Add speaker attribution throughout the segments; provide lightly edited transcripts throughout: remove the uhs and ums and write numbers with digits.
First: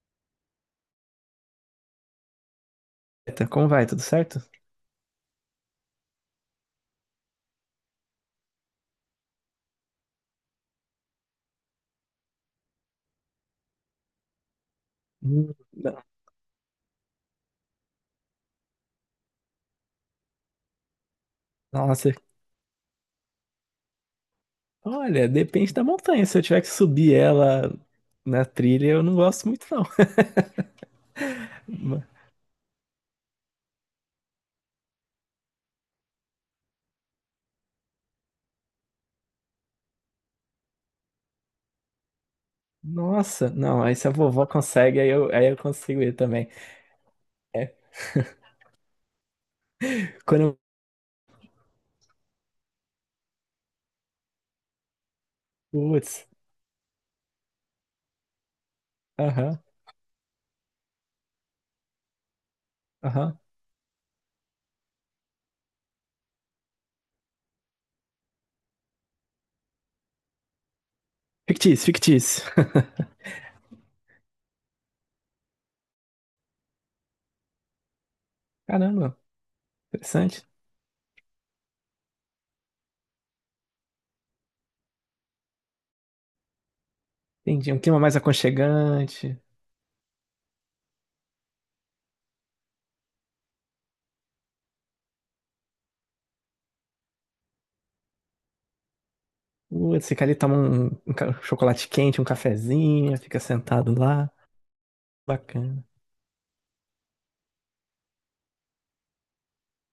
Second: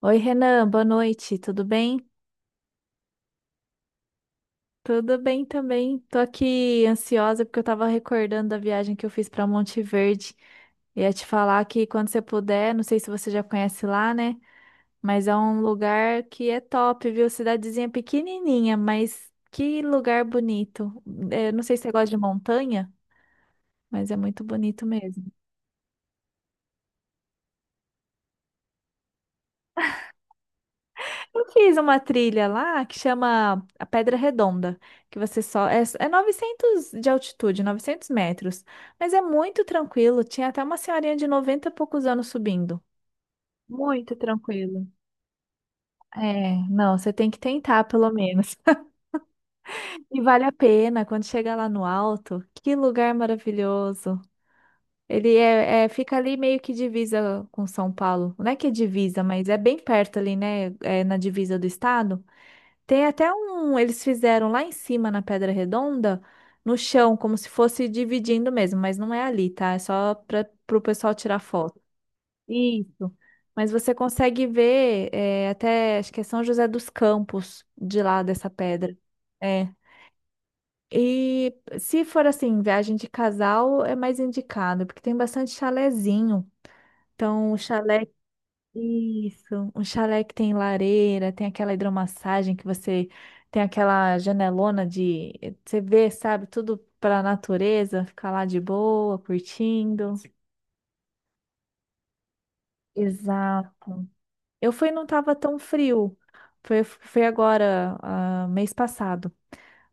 Speaker 1: Oi, Renan, boa noite, tudo bem?
Speaker 2: Eita, como vai? Tudo certo?
Speaker 1: Tudo bem também. Tô aqui ansiosa porque eu tava recordando da viagem que eu fiz pra Monte Verde. Ia te falar que quando você puder, não sei se você já conhece lá, né? Mas é um
Speaker 2: Não.
Speaker 1: lugar que é top, viu? Cidadezinha pequenininha, mas que lugar bonito. É, não sei se você gosta
Speaker 2: Nossa,
Speaker 1: de montanha, mas é muito bonito mesmo.
Speaker 2: olha, depende da montanha. Se eu tiver que subir ela na trilha, eu não gosto muito, não.
Speaker 1: Eu fiz uma
Speaker 2: Ma-
Speaker 1: trilha lá que chama a Pedra Redonda, que você só é 900 de altitude, 900 metros, mas é muito tranquilo. Tinha até uma senhorinha de 90 e poucos anos subindo.
Speaker 2: Nossa, não, aí se a
Speaker 1: Muito
Speaker 2: vovó
Speaker 1: tranquilo.
Speaker 2: consegue, aí eu consigo ir também.
Speaker 1: É, não, você tem que
Speaker 2: É,
Speaker 1: tentar pelo menos. E
Speaker 2: quando
Speaker 1: vale a
Speaker 2: eu.
Speaker 1: pena quando chega lá no alto. Que lugar maravilhoso. Ele fica
Speaker 2: Putz,
Speaker 1: ali meio que divisa com São Paulo. Não é que é divisa, mas é
Speaker 2: aham,
Speaker 1: bem perto ali, né? É na divisa do estado. Tem até
Speaker 2: aham.
Speaker 1: um, eles fizeram lá em cima na Pedra Redonda, no chão, como se fosse dividindo mesmo, mas não é ali, tá? É só para o pessoal tirar foto.
Speaker 2: Fictício, fictício.
Speaker 1: Isso. Mas você consegue ver é, até, acho que é São José dos Campos, de lá dessa pedra.
Speaker 2: Caramba,
Speaker 1: É.
Speaker 2: interessante.
Speaker 1: E se for assim, viagem de casal, é mais indicado, porque tem bastante chalezinho. Então, o
Speaker 2: Entendi. Um clima
Speaker 1: chalé
Speaker 2: mais aconchegante.
Speaker 1: isso, um chalé que tem lareira, tem aquela hidromassagem que você tem aquela janelona de você vê, sabe, tudo para natureza, ficar lá de boa,
Speaker 2: Putz,
Speaker 1: curtindo.
Speaker 2: fica
Speaker 1: Sim.
Speaker 2: ali, toma um chocolate quente, um cafezinho, fica sentado
Speaker 1: Exato.
Speaker 2: lá.
Speaker 1: Eu fui, e não tava tão
Speaker 2: Bacana.
Speaker 1: frio. Foi agora, ah, mês passado.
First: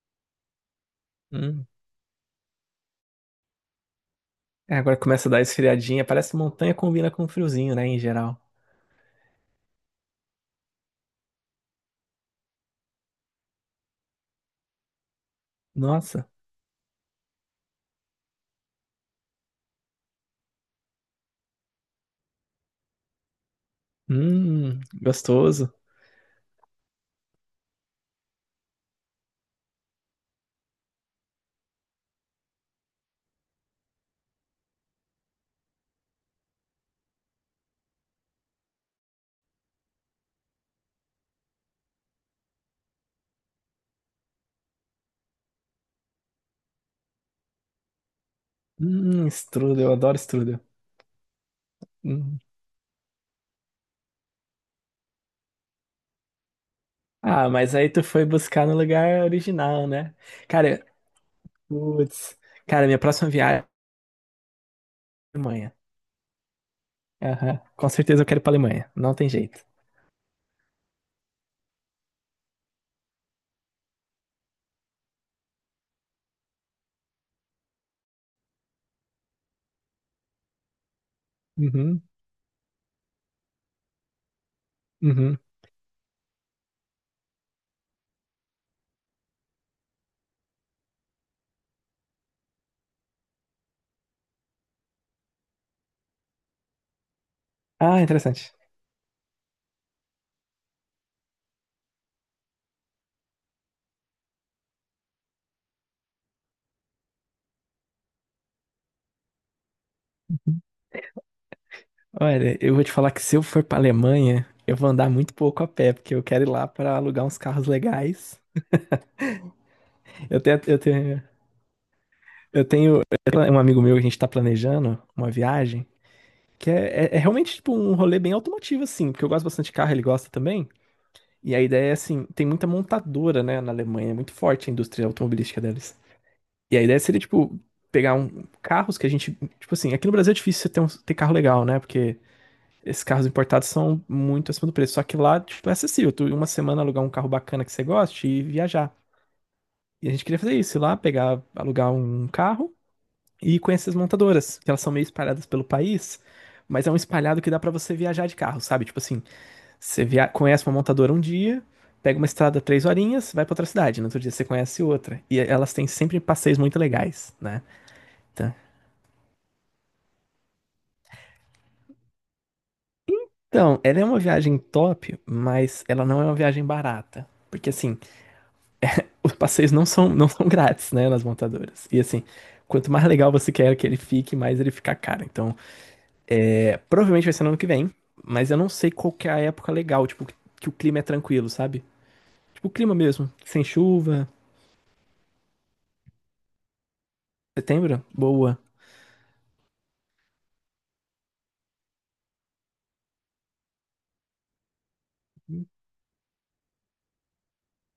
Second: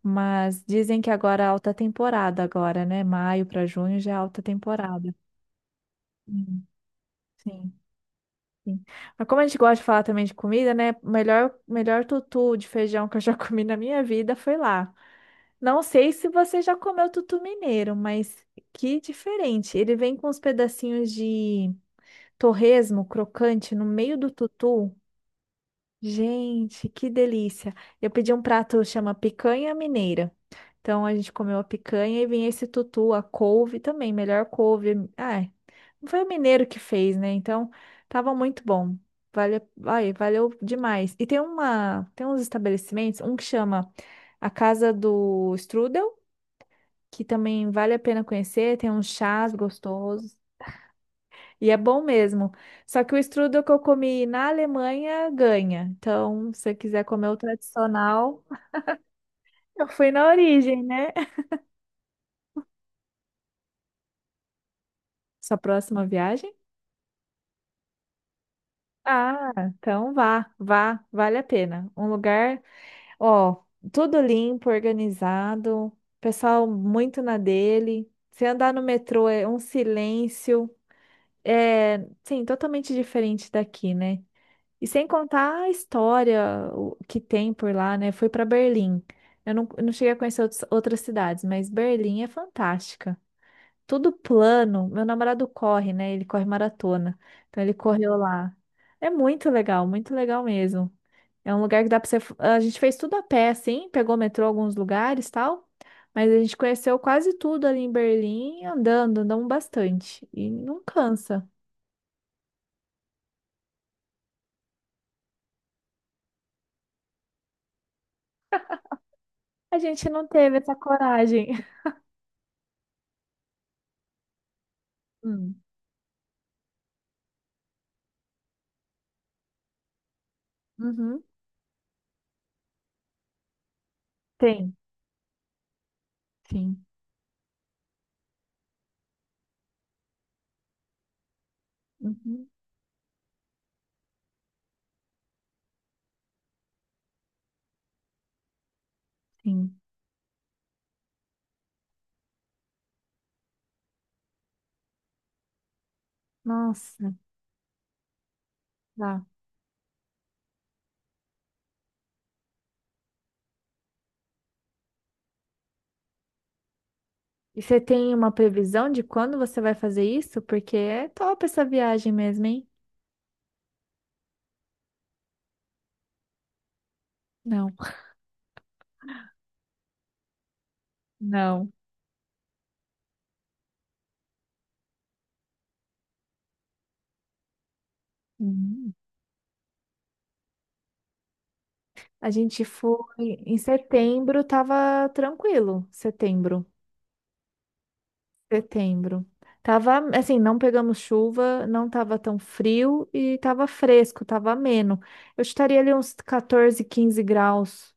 Speaker 1: Mas dizem que agora é
Speaker 2: Hum.
Speaker 1: alta temporada agora, né? Maio para junho já é alta
Speaker 2: É, agora
Speaker 1: temporada.
Speaker 2: começa a dar esfriadinha. Parece
Speaker 1: Sim.
Speaker 2: montanha combina com
Speaker 1: Sim.
Speaker 2: friozinho, né, em geral.
Speaker 1: Sim. Mas como a gente gosta de falar também de comida, né? O melhor, melhor tutu de feijão que eu já comi na minha vida foi lá. Não sei se
Speaker 2: Nossa.
Speaker 1: você já comeu tutu mineiro, mas que diferente. Ele vem com uns pedacinhos de torresmo crocante no meio do tutu.
Speaker 2: Gostoso.
Speaker 1: Gente, que delícia. Eu pedi um prato chama picanha mineira. Então a gente comeu a picanha e vinha esse tutu, a couve também, melhor couve. Ai, não foi o mineiro que fez, né? Então tava muito bom. Vale, ai, valeu demais. E tem uma, tem uns estabelecimentos, um que chama a Casa do Strudel, que também vale a pena conhecer, tem uns chás
Speaker 2: Strudel, eu adoro
Speaker 1: gostosos.
Speaker 2: strudel.
Speaker 1: E é bom
Speaker 2: Hum.
Speaker 1: mesmo. Só que o strudel que eu comi na Alemanha ganha. Então, se você quiser comer o
Speaker 2: Ah, mas aí tu foi
Speaker 1: tradicional,
Speaker 2: buscar no lugar
Speaker 1: eu
Speaker 2: original,
Speaker 1: fui
Speaker 2: né?
Speaker 1: na origem,
Speaker 2: Cara,
Speaker 1: né?
Speaker 2: putz. Cara, minha próxima viagem é a
Speaker 1: Sua
Speaker 2: Alemanha.
Speaker 1: próxima viagem?
Speaker 2: Aham. Com certeza eu quero ir pra Alemanha. Não tem
Speaker 1: Ah,
Speaker 2: jeito.
Speaker 1: então vá, vá, vale a pena. Um lugar, ó, tudo limpo, organizado, pessoal muito na dele. Se andar no metrô é um silêncio, é,
Speaker 2: Uhum,
Speaker 1: sim, totalmente diferente daqui, né? E sem
Speaker 2: uhum.
Speaker 1: contar a história que tem por lá, né? Fui para Berlim. Eu não cheguei a conhecer outras cidades, mas Berlim é fantástica. Tudo plano. Meu namorado corre, né? Ele corre maratona. Então ele
Speaker 2: Ah,
Speaker 1: correu
Speaker 2: interessante.
Speaker 1: lá. É muito legal mesmo. É um lugar que dá para você. A gente fez tudo a pé, assim, pegou metrô em alguns lugares, tal. Mas a gente conheceu quase tudo ali em Berlim, andando, andamos bastante. E não cansa.
Speaker 2: Olha, eu vou te falar que se eu for pra Alemanha, eu vou andar muito pouco a pé, porque eu quero ir lá pra alugar uns carros legais.
Speaker 1: A gente não
Speaker 2: Eu
Speaker 1: teve
Speaker 2: tenho,
Speaker 1: essa
Speaker 2: eu tenho,
Speaker 1: coragem.
Speaker 2: eu tenho um amigo meu que a gente tá planejando uma
Speaker 1: Hum.
Speaker 2: viagem, que é realmente tipo um rolê bem automotivo, assim, porque eu gosto bastante de carro, ele gosta também.
Speaker 1: Uhum.
Speaker 2: E a ideia é assim, tem muita montadora, né, na Alemanha, é muito forte a
Speaker 1: Tem,
Speaker 2: indústria automobilística deles. E a
Speaker 1: sim.
Speaker 2: ideia seria, tipo, pegar carros que a gente. Tipo assim, aqui no Brasil é difícil você ter carro legal, né? Porque
Speaker 1: Uhum,
Speaker 2: esses carros importados são muito acima do preço. Só que lá, tipo, é acessível. Tu, em uma semana alugar um carro bacana que você goste e viajar.
Speaker 1: sim.
Speaker 2: E a gente queria fazer isso, ir lá, pegar, alugar um carro e com essas montadoras, que elas são meio espalhadas pelo país, mas é um
Speaker 1: Nossa,
Speaker 2: espalhado que dá pra você viajar de carro, sabe? Tipo
Speaker 1: tá.
Speaker 2: assim, conhece uma montadora um dia, pega uma estrada 3 horinhas, vai pra outra cidade, no outro dia você conhece outra. E elas têm sempre passeios muito legais,
Speaker 1: E
Speaker 2: né?
Speaker 1: você tem uma
Speaker 2: Tá.
Speaker 1: previsão de quando você vai fazer isso? Porque é top essa viagem mesmo, hein?
Speaker 2: Então, ela é uma viagem top, mas ela não é uma viagem barata. Porque
Speaker 1: Não,
Speaker 2: assim, os passeios não são grátis, né, nas
Speaker 1: não.
Speaker 2: montadoras. E assim, quanto mais legal você quer que ele fique, mais ele fica caro. Então, é, provavelmente vai ser no ano que vem, mas eu não sei
Speaker 1: Uhum.
Speaker 2: qual que é a época legal, tipo, que o clima é tranquilo, sabe?
Speaker 1: A gente
Speaker 2: Tipo, o clima
Speaker 1: foi
Speaker 2: mesmo,
Speaker 1: em
Speaker 2: sem chuva,
Speaker 1: setembro, tava tranquilo. Setembro,
Speaker 2: setembro, boa.
Speaker 1: setembro. Tava, assim, não pegamos chuva, não tava tão frio e tava fresco, tava ameno. Eu estaria ali uns 14, 15 graus.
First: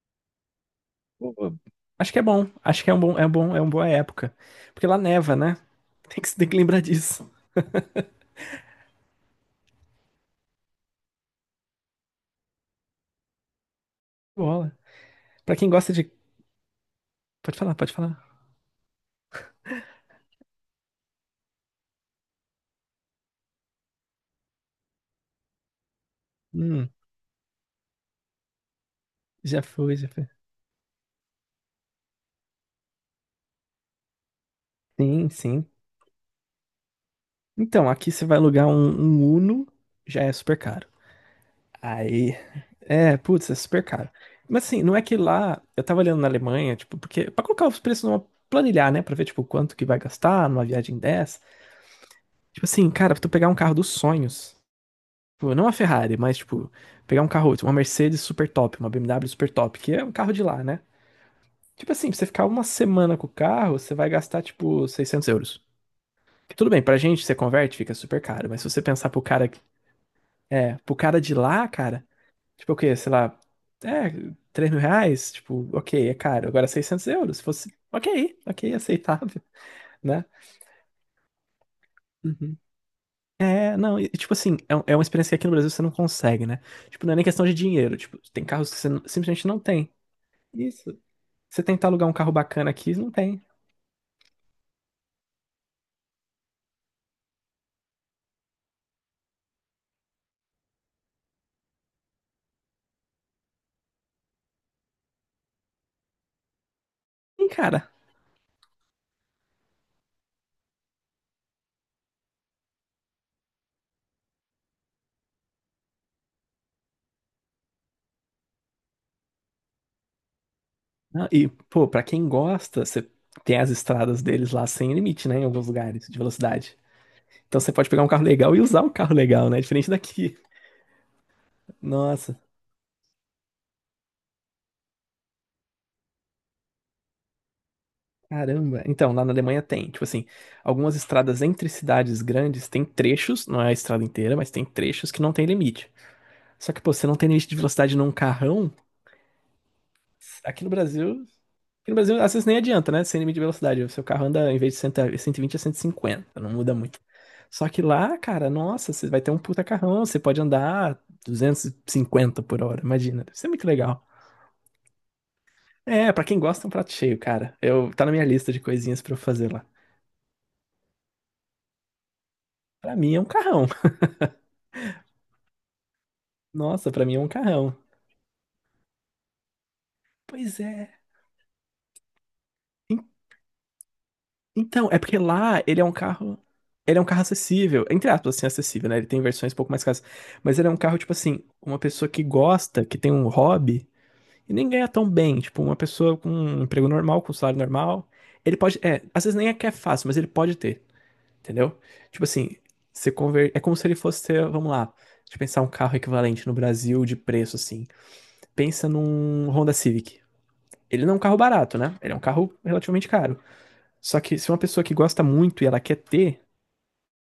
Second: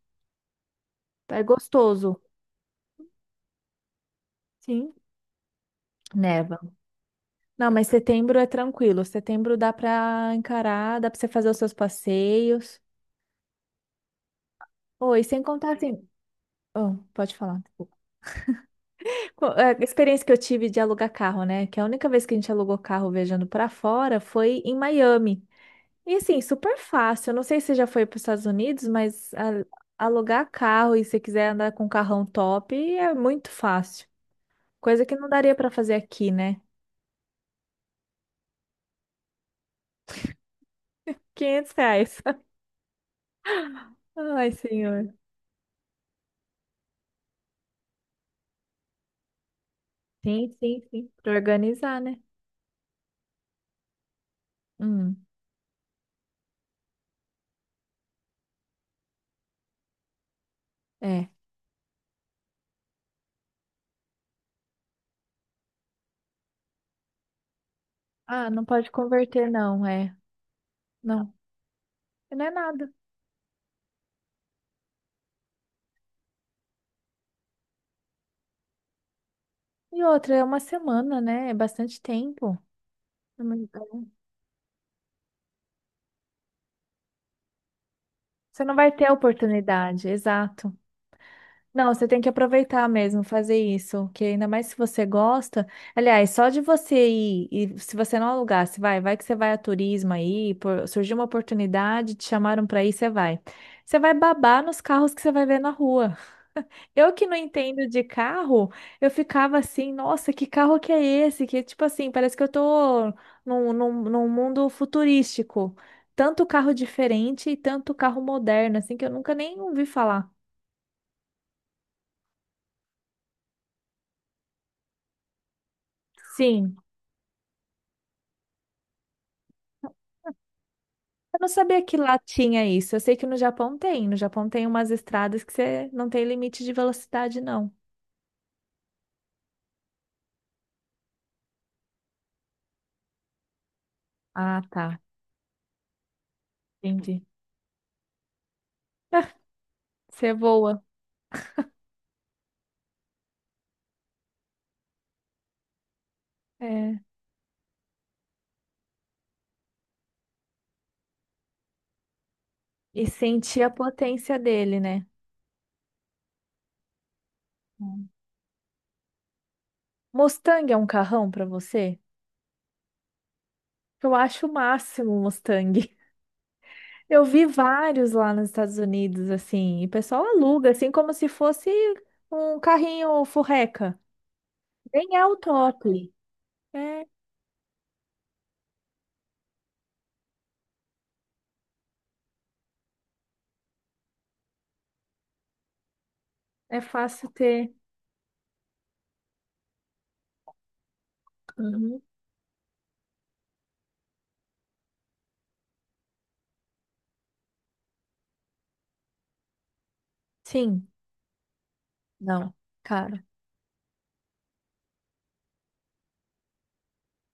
Speaker 1: É
Speaker 2: Pô, acho que
Speaker 1: gostoso.
Speaker 2: é bom, acho que é um bom, é uma boa época. Porque
Speaker 1: Sim.
Speaker 2: lá neva, né? Tem que
Speaker 1: Neva.
Speaker 2: lembrar disso.
Speaker 1: Não, mas setembro é tranquilo. Setembro dá pra encarar, dá pra você fazer os seus passeios.
Speaker 2: Bola.
Speaker 1: Oi, sem
Speaker 2: Pra quem
Speaker 1: contar
Speaker 2: gosta
Speaker 1: assim.
Speaker 2: de.
Speaker 1: Oh, pode
Speaker 2: Pode
Speaker 1: falar.
Speaker 2: falar, pode falar.
Speaker 1: A experiência que eu tive de alugar carro, né? Que a única vez que a gente alugou carro viajando pra fora foi em Miami. E assim, super
Speaker 2: Hum,
Speaker 1: fácil. Eu não sei se você já foi para os Estados Unidos, mas
Speaker 2: já foi, já foi.
Speaker 1: alugar carro e se quiser andar com um carrão top é muito fácil. Coisa que
Speaker 2: Sim,
Speaker 1: não daria
Speaker 2: sim.
Speaker 1: pra fazer aqui, né?
Speaker 2: Então, aqui você vai alugar um Uno, já é super caro.
Speaker 1: 500 reais.
Speaker 2: Aí. É, putz, é super caro.
Speaker 1: Ai,
Speaker 2: Mas assim, não é
Speaker 1: senhor.
Speaker 2: que lá. Eu tava olhando na Alemanha, tipo, porque. Pra colocar os preços numa. Planilhar, né? Pra ver, tipo, quanto que vai gastar
Speaker 1: Sim,
Speaker 2: numa
Speaker 1: sim,
Speaker 2: viagem
Speaker 1: sim. Pra
Speaker 2: dessa.
Speaker 1: organizar, né?
Speaker 2: Tipo assim, cara, pra tu pegar um carro dos sonhos.
Speaker 1: Hum.
Speaker 2: Tipo, não uma Ferrari, mas, tipo, pegar um carro, tipo, uma Mercedes super top, uma BMW super top, que é um carro de lá, né?
Speaker 1: É.
Speaker 2: Tipo assim, pra você ficar uma semana com o carro, você vai gastar, tipo, 600 euros. Tudo bem, pra gente, você converte, fica super caro.
Speaker 1: Ah,
Speaker 2: Mas
Speaker 1: não
Speaker 2: se você
Speaker 1: pode
Speaker 2: pensar pro
Speaker 1: converter,
Speaker 2: cara.
Speaker 1: não, é.
Speaker 2: É, pro cara
Speaker 1: Não,
Speaker 2: de lá, cara.
Speaker 1: não é
Speaker 2: Tipo o
Speaker 1: nada.
Speaker 2: quê? Sei lá. É, 3 mil reais? Tipo, ok, é caro. Agora 600 euros. Se fosse. Ok, ok, aceitável,
Speaker 1: E
Speaker 2: né?
Speaker 1: outra, é uma semana, né? É bastante
Speaker 2: Uhum.
Speaker 1: tempo. Você
Speaker 2: É, não, e, tipo assim, é uma experiência que aqui no Brasil você não consegue, né? Tipo, não é nem questão de dinheiro. Tipo, tem carros
Speaker 1: não
Speaker 2: que você
Speaker 1: vai ter a
Speaker 2: simplesmente não tem.
Speaker 1: oportunidade, exato.
Speaker 2: Isso. Você tentar
Speaker 1: Não,
Speaker 2: alugar
Speaker 1: você
Speaker 2: um
Speaker 1: tem que
Speaker 2: carro bacana
Speaker 1: aproveitar
Speaker 2: aqui, não
Speaker 1: mesmo,
Speaker 2: tem.
Speaker 1: fazer isso, que ainda mais se você gosta. Aliás, só de você ir, e se você não alugasse, vai, vai que você vai a turismo aí, surgiu uma oportunidade, te chamaram para ir, você vai. Você vai babar nos carros que você vai ver na rua. Eu que não
Speaker 2: Sim,
Speaker 1: entendo
Speaker 2: cara.
Speaker 1: de carro, eu ficava assim, nossa, que carro que é esse? Que tipo assim, parece que eu tô num mundo futurístico. Tanto carro diferente e tanto carro moderno, assim, que eu nunca nem ouvi falar.
Speaker 2: Não, e, pô, pra quem gosta, você tem as estradas deles lá sem limite, né? Em alguns lugares de
Speaker 1: Sim.
Speaker 2: velocidade. Então você pode pegar um carro legal e usar o carro legal, né? Diferente daqui.
Speaker 1: Eu não sabia que lá
Speaker 2: Nossa,
Speaker 1: tinha isso. Eu sei que no Japão tem. No Japão tem umas estradas que você não tem limite de velocidade, não.
Speaker 2: caramba. Então, lá na Alemanha tem, tipo assim, algumas estradas entre cidades grandes tem trechos, não é a estrada inteira, mas
Speaker 1: Ah,
Speaker 2: tem
Speaker 1: tá.
Speaker 2: trechos que não tem limite. Só que, pô, você não
Speaker 1: Entendi.
Speaker 2: tem limite de velocidade num carrão.
Speaker 1: Você
Speaker 2: Aqui no
Speaker 1: voa.
Speaker 2: Brasil, aqui no Brasil, às vezes nem adianta, né? Sem limite de velocidade. O seu carro anda, em vez de 100, 120, 150 não muda muito.
Speaker 1: É.
Speaker 2: Só que lá, cara, nossa, você vai ter um puta carrão, você pode andar 250 por hora,
Speaker 1: E
Speaker 2: imagina. Isso é
Speaker 1: sentir
Speaker 2: muito
Speaker 1: a
Speaker 2: legal.
Speaker 1: potência dele, né?
Speaker 2: É, pra quem gosta, é um prato cheio, cara. Eu, tá
Speaker 1: Hum.
Speaker 2: na minha lista de coisinhas pra eu fazer lá.
Speaker 1: Mustang é um carrão pra você?
Speaker 2: Pra mim é um carrão.
Speaker 1: Eu acho o máximo o Mustang.
Speaker 2: Nossa, pra mim é
Speaker 1: Eu
Speaker 2: um
Speaker 1: vi
Speaker 2: carrão.
Speaker 1: vários lá nos Estados Unidos, assim, e o pessoal
Speaker 2: Pois
Speaker 1: aluga, assim,
Speaker 2: é.
Speaker 1: como se fosse um carrinho furreca.
Speaker 2: Então, é
Speaker 1: Nem
Speaker 2: porque
Speaker 1: é o
Speaker 2: lá ele é um
Speaker 1: top.
Speaker 2: carro. Ele é um
Speaker 1: É,
Speaker 2: carro acessível, entre aspas, assim, acessível, né? Ele tem versões um pouco mais caras. Mas ele é um carro, tipo assim, uma pessoa que gosta, que tem um hobby, e nem ganha tão bem. Tipo, uma pessoa com um
Speaker 1: é
Speaker 2: emprego normal,
Speaker 1: fácil
Speaker 2: com um salário
Speaker 1: ter.
Speaker 2: normal. Ele pode. É, às vezes nem é que é fácil, mas ele pode ter, entendeu?
Speaker 1: Uhum.
Speaker 2: Tipo assim, é como se ele fosse ter, vamos lá, deixa eu pensar um carro equivalente no Brasil de preço, assim. Pensa num Honda Civic.
Speaker 1: Sim,
Speaker 2: Ele não é um carro barato, né? Ele é um carro
Speaker 1: não,
Speaker 2: relativamente
Speaker 1: cara,
Speaker 2: caro. Só que se uma pessoa que gosta muito e ela quer ter,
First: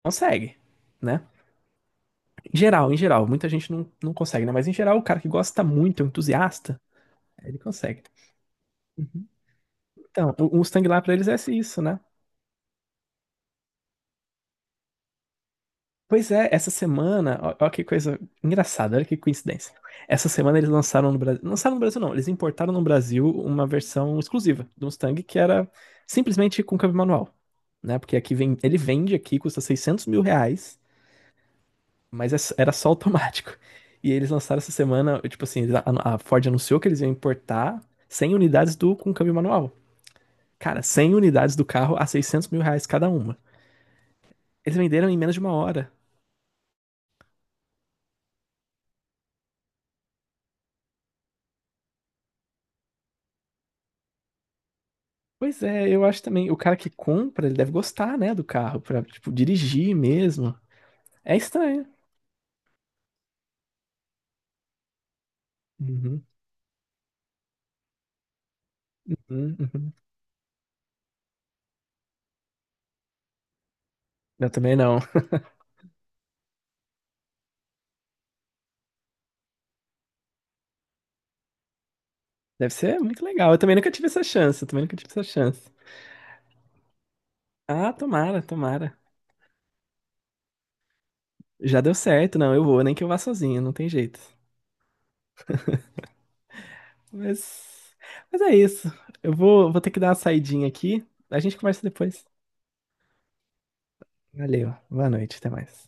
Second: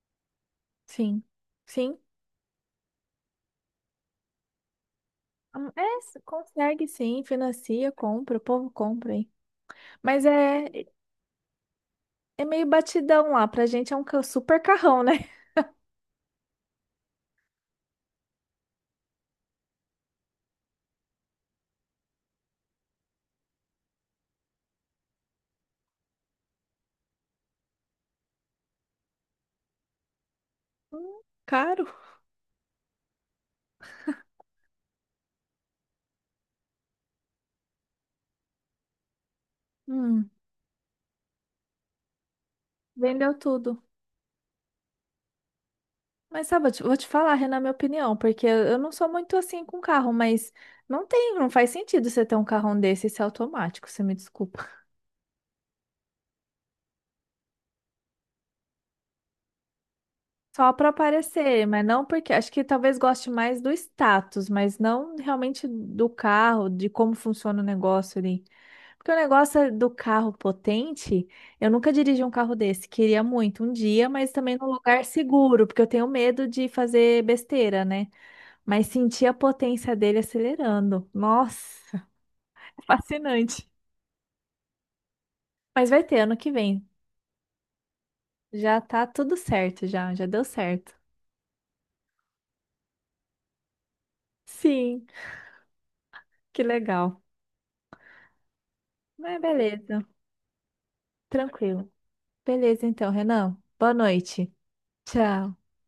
Speaker 2: consegue,
Speaker 1: sim,
Speaker 2: né?
Speaker 1: sim.
Speaker 2: Em geral, muita gente não consegue, né? Mas em geral, o cara que gosta
Speaker 1: É,
Speaker 2: muito, é um entusiasta,
Speaker 1: consegue sim,
Speaker 2: ele
Speaker 1: financia,
Speaker 2: consegue.
Speaker 1: compra, o povo compra,
Speaker 2: Uhum.
Speaker 1: hein? Mas
Speaker 2: Então, o
Speaker 1: é,
Speaker 2: Mustang lá pra eles é isso, né?
Speaker 1: é meio batidão lá, pra gente é um super carrão, né?
Speaker 2: Pois é, essa semana, ó, ó que coisa engraçada, olha que coincidência. Essa semana eles lançaram no Brasil não, eles importaram no Brasil uma versão exclusiva do Mustang que era simplesmente com câmbio manual, né? Porque aqui vem, ele vende aqui, custa 600 mil reais.
Speaker 1: Caro.
Speaker 2: Mas era só automático. E eles lançaram essa semana, tipo assim, eles a Ford anunciou que eles iam importar 100 unidades do com câmbio manual.
Speaker 1: Hum,
Speaker 2: Cara, 100 unidades do carro a 600 mil reais cada
Speaker 1: vendeu
Speaker 2: uma.
Speaker 1: tudo.
Speaker 2: Eles venderam em menos de uma hora.
Speaker 1: Mas sabe, vou te falar, Renan, minha opinião, porque eu não sou muito assim com carro, mas não tem, não faz sentido você ter um carrão desse e ser automático, você me desculpa.
Speaker 2: Pois é, eu acho também, o cara que compra, ele deve gostar, né, do carro, pra, tipo, dirigir mesmo.
Speaker 1: Só para
Speaker 2: É
Speaker 1: aparecer, mas
Speaker 2: estranho.
Speaker 1: não porque acho que talvez goste mais do status, mas não realmente do
Speaker 2: Uhum,
Speaker 1: carro, de como funciona o negócio ali. Porque o
Speaker 2: uhum,
Speaker 1: negócio é do
Speaker 2: uhum.
Speaker 1: carro potente, eu nunca dirigi um carro desse, queria muito um dia, mas
Speaker 2: Eu
Speaker 1: também num
Speaker 2: também não.
Speaker 1: lugar seguro, porque eu tenho medo de fazer besteira, né? Mas sentir a potência dele acelerando. Nossa.
Speaker 2: Deve ser muito legal. Eu
Speaker 1: Fascinante.
Speaker 2: também nunca tive essa chance, eu também nunca tive essa chance.
Speaker 1: Mas vai ter ano que vem.
Speaker 2: Ah, tomara,
Speaker 1: Já
Speaker 2: tomara.
Speaker 1: tá tudo certo, já, já deu certo.
Speaker 2: Já deu certo, não, eu vou, nem que eu vá sozinho, não tem jeito.
Speaker 1: Sim, que legal.
Speaker 2: Mas, mas é isso. Eu
Speaker 1: Mas
Speaker 2: vou ter que
Speaker 1: beleza,
Speaker 2: dar uma saidinha aqui. A gente conversa
Speaker 1: tranquilo.
Speaker 2: depois.
Speaker 1: Beleza então, Renan. Boa noite.
Speaker 2: Valeu. Boa noite. Até
Speaker 1: Tchau.
Speaker 2: mais.